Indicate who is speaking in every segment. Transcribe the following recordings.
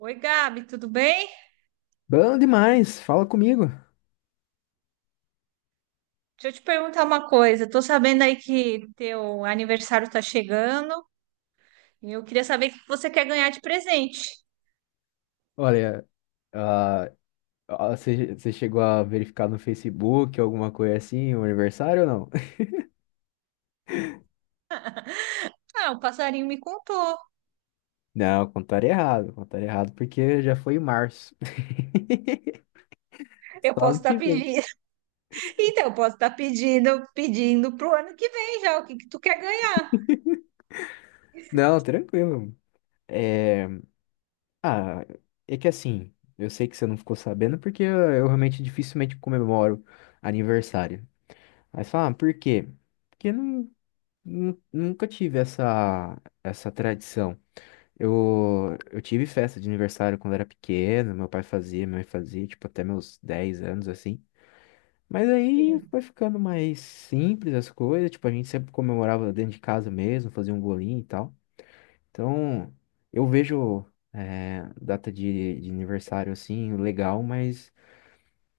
Speaker 1: Oi, Gabi, tudo bem?
Speaker 2: Bom demais, fala comigo.
Speaker 1: Deixa eu te perguntar uma coisa. Tô sabendo aí que teu aniversário tá chegando e eu queria saber o que você quer ganhar de presente.
Speaker 2: Olha, ah, você chegou a verificar no Facebook alguma coisa assim, o aniversário ou não?
Speaker 1: Ah, o passarinho me contou.
Speaker 2: Não, contaram errado porque já foi em março.
Speaker 1: Eu
Speaker 2: Só
Speaker 1: posso
Speaker 2: ano
Speaker 1: estar
Speaker 2: que vem.
Speaker 1: pedindo. Então, eu posso estar pedindo, pedindo pro ano que vem já o que que tu quer ganhar.
Speaker 2: Não, tranquilo. É, ah, É que assim, eu sei que você não ficou sabendo porque eu realmente dificilmente comemoro aniversário. Aí você fala, ah, por quê? Porque não, nunca tive essa tradição. Eu tive festa de aniversário quando era pequeno, meu pai fazia, minha mãe fazia, tipo, até meus 10 anos, assim. Mas aí
Speaker 1: Sim.
Speaker 2: foi ficando mais simples as coisas, tipo, a gente sempre comemorava dentro de casa mesmo, fazia um bolinho e tal. Então, eu vejo, data de aniversário, assim, legal, mas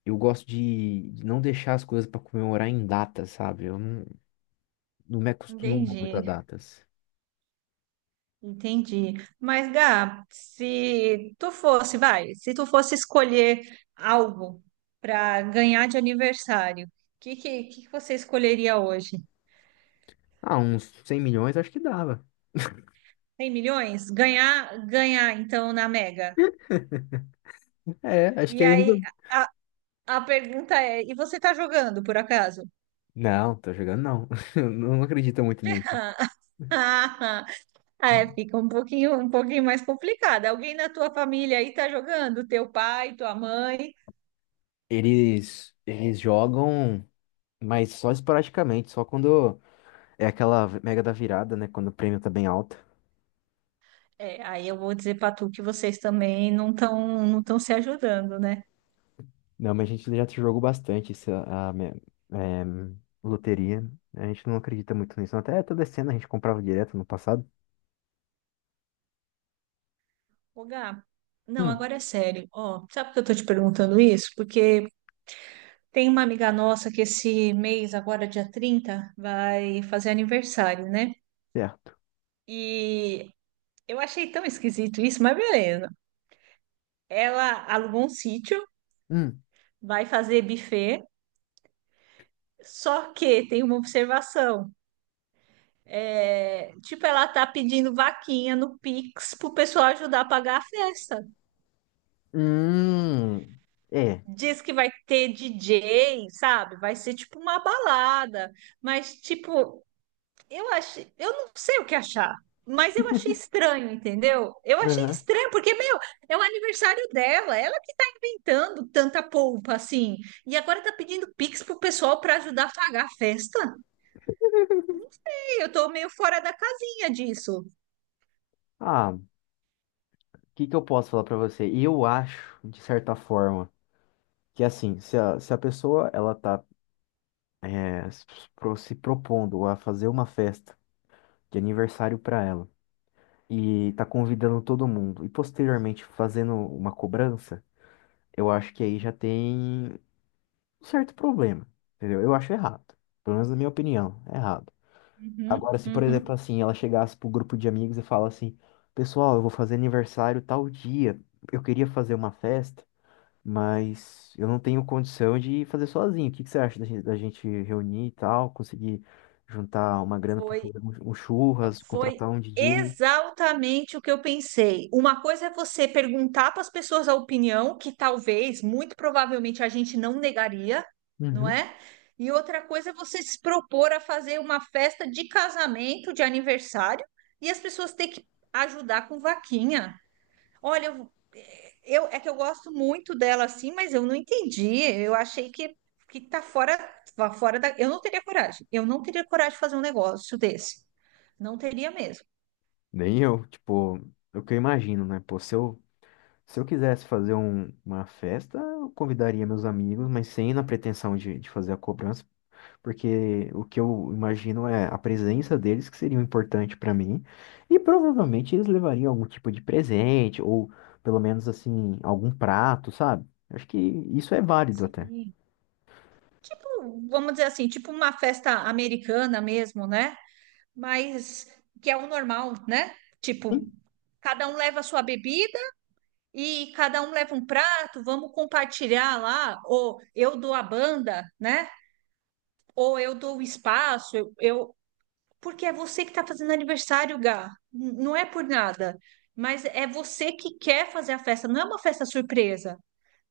Speaker 2: eu gosto de não deixar as coisas pra comemorar em datas, sabe? Eu não, Não me acostumo muito a
Speaker 1: Entendi,
Speaker 2: datas.
Speaker 1: entendi. Mas, Gab, se tu fosse, vai, se tu fosse escolher algo para ganhar de aniversário, o que que você escolheria hoje?
Speaker 2: Ah, uns 100 milhões acho que dava.
Speaker 1: 100 milhões? Ganhar, ganhar, então, na Mega.
Speaker 2: É, acho que
Speaker 1: E
Speaker 2: aí.
Speaker 1: aí, a, a pergunta é, e você tá jogando, por acaso?
Speaker 2: Não, tô jogando não. Eu não acredito muito nisso.
Speaker 1: É, fica um pouquinho mais complicado. Alguém na tua família aí tá jogando? Teu pai, tua mãe?
Speaker 2: Eles jogam, mas só esporadicamente, só quando é aquela mega da virada, né? Quando o prêmio tá bem alto.
Speaker 1: É, aí eu vou dizer pra tu que vocês também não estão se ajudando, né?
Speaker 2: Não, mas a gente já jogou bastante essa, a, me- é, loteria. A gente não acredita muito nisso. Até toda cena a gente comprava direto no passado.
Speaker 1: Ô, Gá, não,
Speaker 2: Hum,
Speaker 1: agora é sério. Ó, sabe por que eu tô te perguntando isso? Porque tem uma amiga nossa que esse mês, agora dia 30 vai fazer aniversário, né?
Speaker 2: certo.
Speaker 1: E eu achei tão esquisito isso, mas beleza. Ela alugou um sítio,
Speaker 2: Hum.
Speaker 1: vai fazer buffet, só que tem uma observação. É, tipo, ela tá pedindo vaquinha no Pix pro pessoal ajudar a pagar a festa.
Speaker 2: Hum. É.
Speaker 1: Diz que vai ter DJ, sabe? Vai ser tipo uma balada, mas tipo, eu achei, eu não sei o que achar, mas eu achei estranho, entendeu? Eu achei
Speaker 2: Aham.
Speaker 1: estranho, porque, meu, é o aniversário dela, ela que tá inventando tanta polpa assim, e agora tá pedindo Pix pro pessoal pra ajudar a pagar a festa. E eu tô meio fora da casinha disso.
Speaker 2: Ah, o que que eu posso falar pra você? Eu acho, de certa forma, que assim, se a pessoa ela tá é, se se propondo a fazer uma festa de aniversário para ela e tá convidando todo mundo e posteriormente fazendo uma cobrança, eu acho que aí já tem um certo problema, entendeu? Eu acho errado, pelo menos na minha opinião, é errado.
Speaker 1: Uhum,
Speaker 2: Agora, se por exemplo
Speaker 1: uhum.
Speaker 2: assim, ela chegasse pro grupo de amigos e fala assim, pessoal, eu vou fazer aniversário tal dia, eu queria fazer uma festa mas eu não tenho condição de fazer sozinho. O que que você acha da gente reunir e tal, conseguir juntar uma grana para
Speaker 1: Foi
Speaker 2: fazer um churras,
Speaker 1: Foi
Speaker 2: contratar um DJ?
Speaker 1: exatamente o que eu pensei. Uma coisa é você perguntar para as pessoas a opinião, que talvez, muito provavelmente, a gente não negaria, não
Speaker 2: Uhum.
Speaker 1: é? E outra coisa é você se propor a fazer uma festa de casamento, de aniversário, e as pessoas ter que ajudar com vaquinha. Olha, eu, é que eu gosto muito dela assim, mas eu não entendi. Eu achei que tá fora da. Eu não teria coragem. Eu não teria coragem de fazer um negócio desse. Não teria mesmo.
Speaker 2: Nem eu, tipo, é o que eu imagino, né? Pô, se eu quisesse fazer uma festa, eu convidaria meus amigos, mas sem na pretensão de fazer a cobrança. Porque o que eu imagino é a presença deles que seria importante para mim, e provavelmente eles levariam algum tipo de presente, ou pelo menos assim, algum prato, sabe? Acho que isso é válido até.
Speaker 1: Sim. Tipo, vamos dizer assim, tipo uma festa americana mesmo, né? Mas que é o normal, né? Tipo,
Speaker 2: Sim.
Speaker 1: cada um leva a sua bebida e cada um leva um prato, vamos compartilhar lá, ou eu dou a banda, né? Ou eu dou o espaço, porque é você que está fazendo aniversário, Gá. Não é por nada, mas é você que quer fazer a festa, não é uma festa surpresa.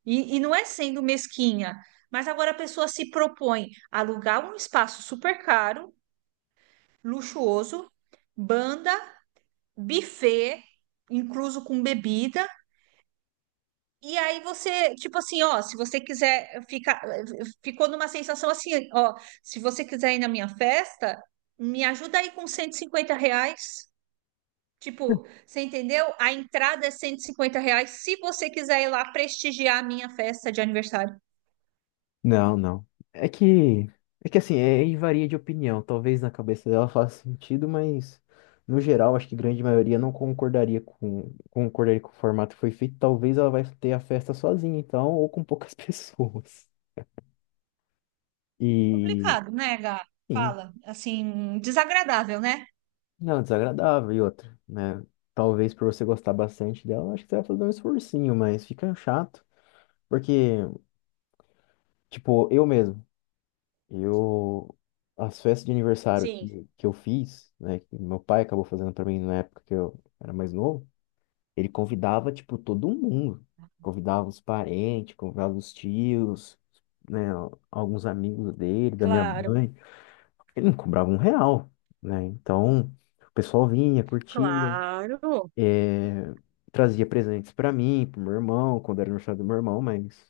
Speaker 1: E não é sendo mesquinha, mas agora a pessoa se propõe a alugar um espaço super caro, luxuoso, banda, buffet, incluso com bebida. E aí você, tipo assim, ó, se você quiser ficar, ficou numa sensação assim, ó, se você quiser ir na minha festa, me ajuda aí com R$ 150. Tipo, você entendeu? A entrada é R$ 150 se você quiser ir lá prestigiar a minha festa de aniversário.
Speaker 2: Não, não. É que É que assim, e varia de opinião. Talvez na cabeça dela faça sentido, mas no geral, acho que grande maioria não concordaria com concordaria com o formato que foi feito. Talvez ela vai ter a festa sozinha, então, ou com poucas pessoas. E,
Speaker 1: Complicado, né, Gá?
Speaker 2: sim.
Speaker 1: Fala, assim, desagradável, né?
Speaker 2: Não, desagradável e outra, né? Talvez por você gostar bastante dela, acho que você vai fazer um esforcinho, mas fica chato. Porque, tipo, eu mesmo, eu. As festas de aniversário
Speaker 1: Sim,
Speaker 2: que eu fiz, né? Que meu pai acabou fazendo pra mim na época que eu era mais novo, ele convidava, tipo, todo mundo. Convidava os parentes, convidava os tios, né? Alguns amigos dele, da minha
Speaker 1: claro,
Speaker 2: mãe. Ele não cobrava um real, né? Então, o pessoal vinha, curtia.
Speaker 1: claro.
Speaker 2: Trazia presentes pra mim, pro meu irmão, quando era no aniversário do meu irmão, mas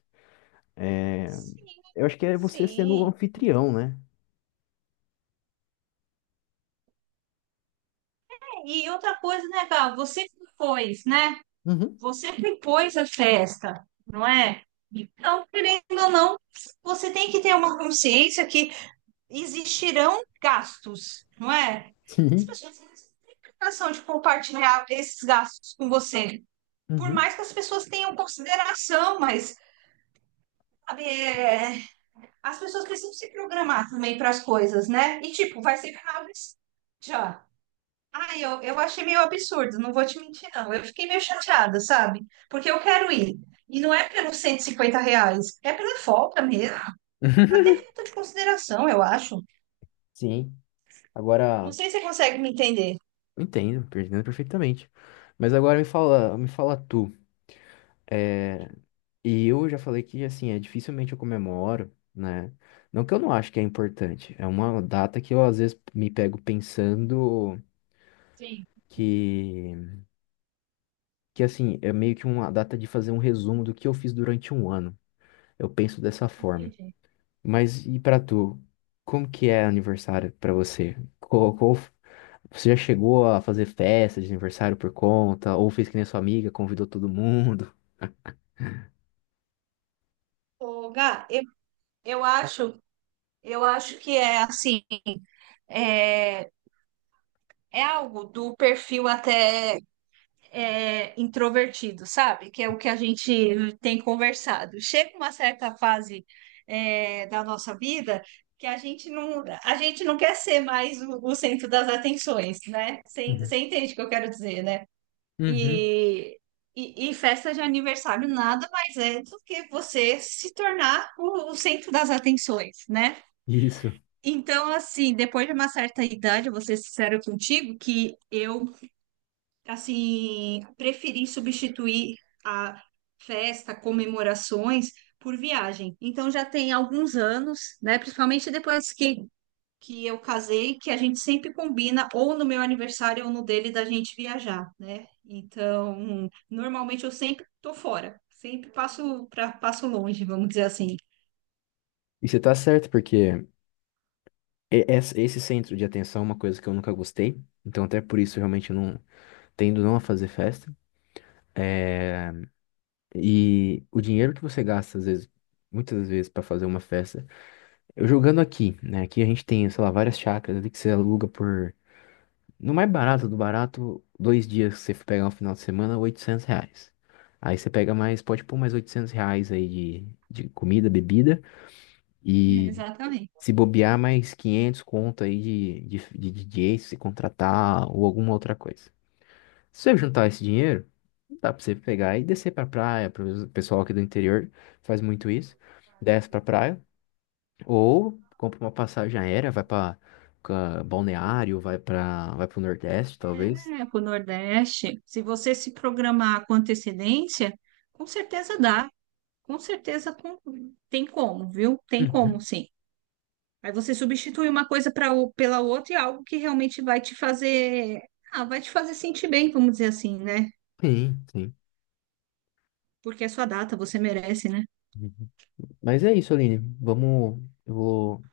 Speaker 1: Sim,
Speaker 2: eu acho que é você sendo o
Speaker 1: sim.
Speaker 2: anfitrião, né?
Speaker 1: E outra coisa, né, Gá? Você que né?
Speaker 2: Uhum,
Speaker 1: Você que pôs a festa, não é? Então, querendo ou não, você tem que ter uma consciência que existirão gastos, não é? As
Speaker 2: sim.
Speaker 1: pessoas não têm obrigação de compartilhar esses gastos com você. Por
Speaker 2: Uhum.
Speaker 1: mais que as pessoas tenham consideração, mas sabe, é, as pessoas precisam se programar também para as coisas, né? E tipo, vai ser final desse- já. Ah, eu achei meio absurdo, não vou te mentir, não. Eu fiquei meio chateada, sabe? Porque eu quero ir. E não é pelos R$ 150, é pela falta mesmo. Tá Até falta de consideração, eu acho.
Speaker 2: Sim.
Speaker 1: Não
Speaker 2: Agora,
Speaker 1: sei se você consegue me entender.
Speaker 2: eu entendo, eu entendo perfeitamente. Mas agora me fala tu. É, e eu já falei que assim, é dificilmente eu comemoro, né? Não que eu não acho que é importante. É uma data que eu às vezes me pego pensando
Speaker 1: Sim,
Speaker 2: que, que assim, é meio que uma data de fazer um resumo do que eu fiz durante 1 ano. Eu penso dessa forma.
Speaker 1: entendi.
Speaker 2: Mas e pra tu? Como que é aniversário pra você? Você já chegou a fazer festa de aniversário por conta? Ou fez que nem a sua amiga, convidou todo mundo?
Speaker 1: Ô, Gá, eu acho, eu acho que é assim, é, é algo do perfil até. Introvertido, sabe? Que é o que a gente tem conversado. Chega uma certa fase, da nossa vida que a gente não quer ser mais o centro das atenções, né? Você
Speaker 2: Uhum.
Speaker 1: você entende o que eu quero dizer, né?
Speaker 2: Uhum.
Speaker 1: E, e festa de aniversário nada mais é do que você se tornar o centro das atenções, né?
Speaker 2: Isso.
Speaker 1: Então, assim, depois de uma certa idade, eu vou ser sincera contigo, que eu assim, preferi substituir a festa, comemorações por viagem. Então já tem alguns anos, né, principalmente depois que eu casei, que a gente sempre combina ou no meu aniversário ou no dele da gente viajar, né? Então, normalmente eu sempre tô fora, sempre passo para passo longe, vamos dizer assim.
Speaker 2: E você tá certo, porque esse centro de atenção é uma coisa que eu nunca gostei. Então, até por isso, eu realmente não tendo não a fazer festa. É, e o dinheiro que você gasta, às vezes, muitas vezes, pra fazer uma festa. Eu jogando aqui, né? Aqui a gente tem, sei lá, várias chácaras ali que você aluga por. No mais barato do barato, dois dias que você for pegar um final de semana, R$ 800. Aí você pega mais, pode pôr mais R$ 800 aí de comida, bebida.
Speaker 1: É,
Speaker 2: E
Speaker 1: exatamente.
Speaker 2: se bobear, mais 500 conto aí de DJ, se contratar ou alguma outra coisa. Se você juntar esse dinheiro, dá pra você pegar e descer pra praia. Pro pessoal aqui do interior faz muito isso. Desce pra praia ou compra uma passagem aérea, vai pra Balneário, vai pro Nordeste, talvez.
Speaker 1: É, para o Nordeste, se você se programar com antecedência, com certeza dá. Com certeza com- tem como, viu? Tem como,
Speaker 2: Uhum.
Speaker 1: sim. Aí você substitui uma coisa para pela outra e algo que realmente vai te fazer, vai te fazer sentir bem, vamos dizer assim, né?
Speaker 2: Sim, sim.
Speaker 1: Porque é sua data, você merece, né?
Speaker 2: Uhum. Mas é isso, Aline.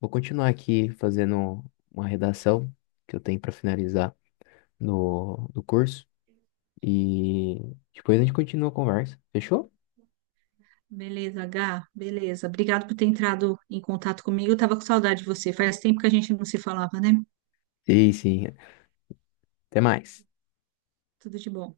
Speaker 2: Vou continuar aqui fazendo uma redação que eu tenho para finalizar no, do curso. E depois a gente continua a conversa. Fechou?
Speaker 1: Beleza, Gá, beleza. Obrigado por ter entrado em contato comigo. Eu tava com saudade de você. Faz tempo que a gente não se falava, né?
Speaker 2: Sim, sim. Até mais.
Speaker 1: Tudo de bom.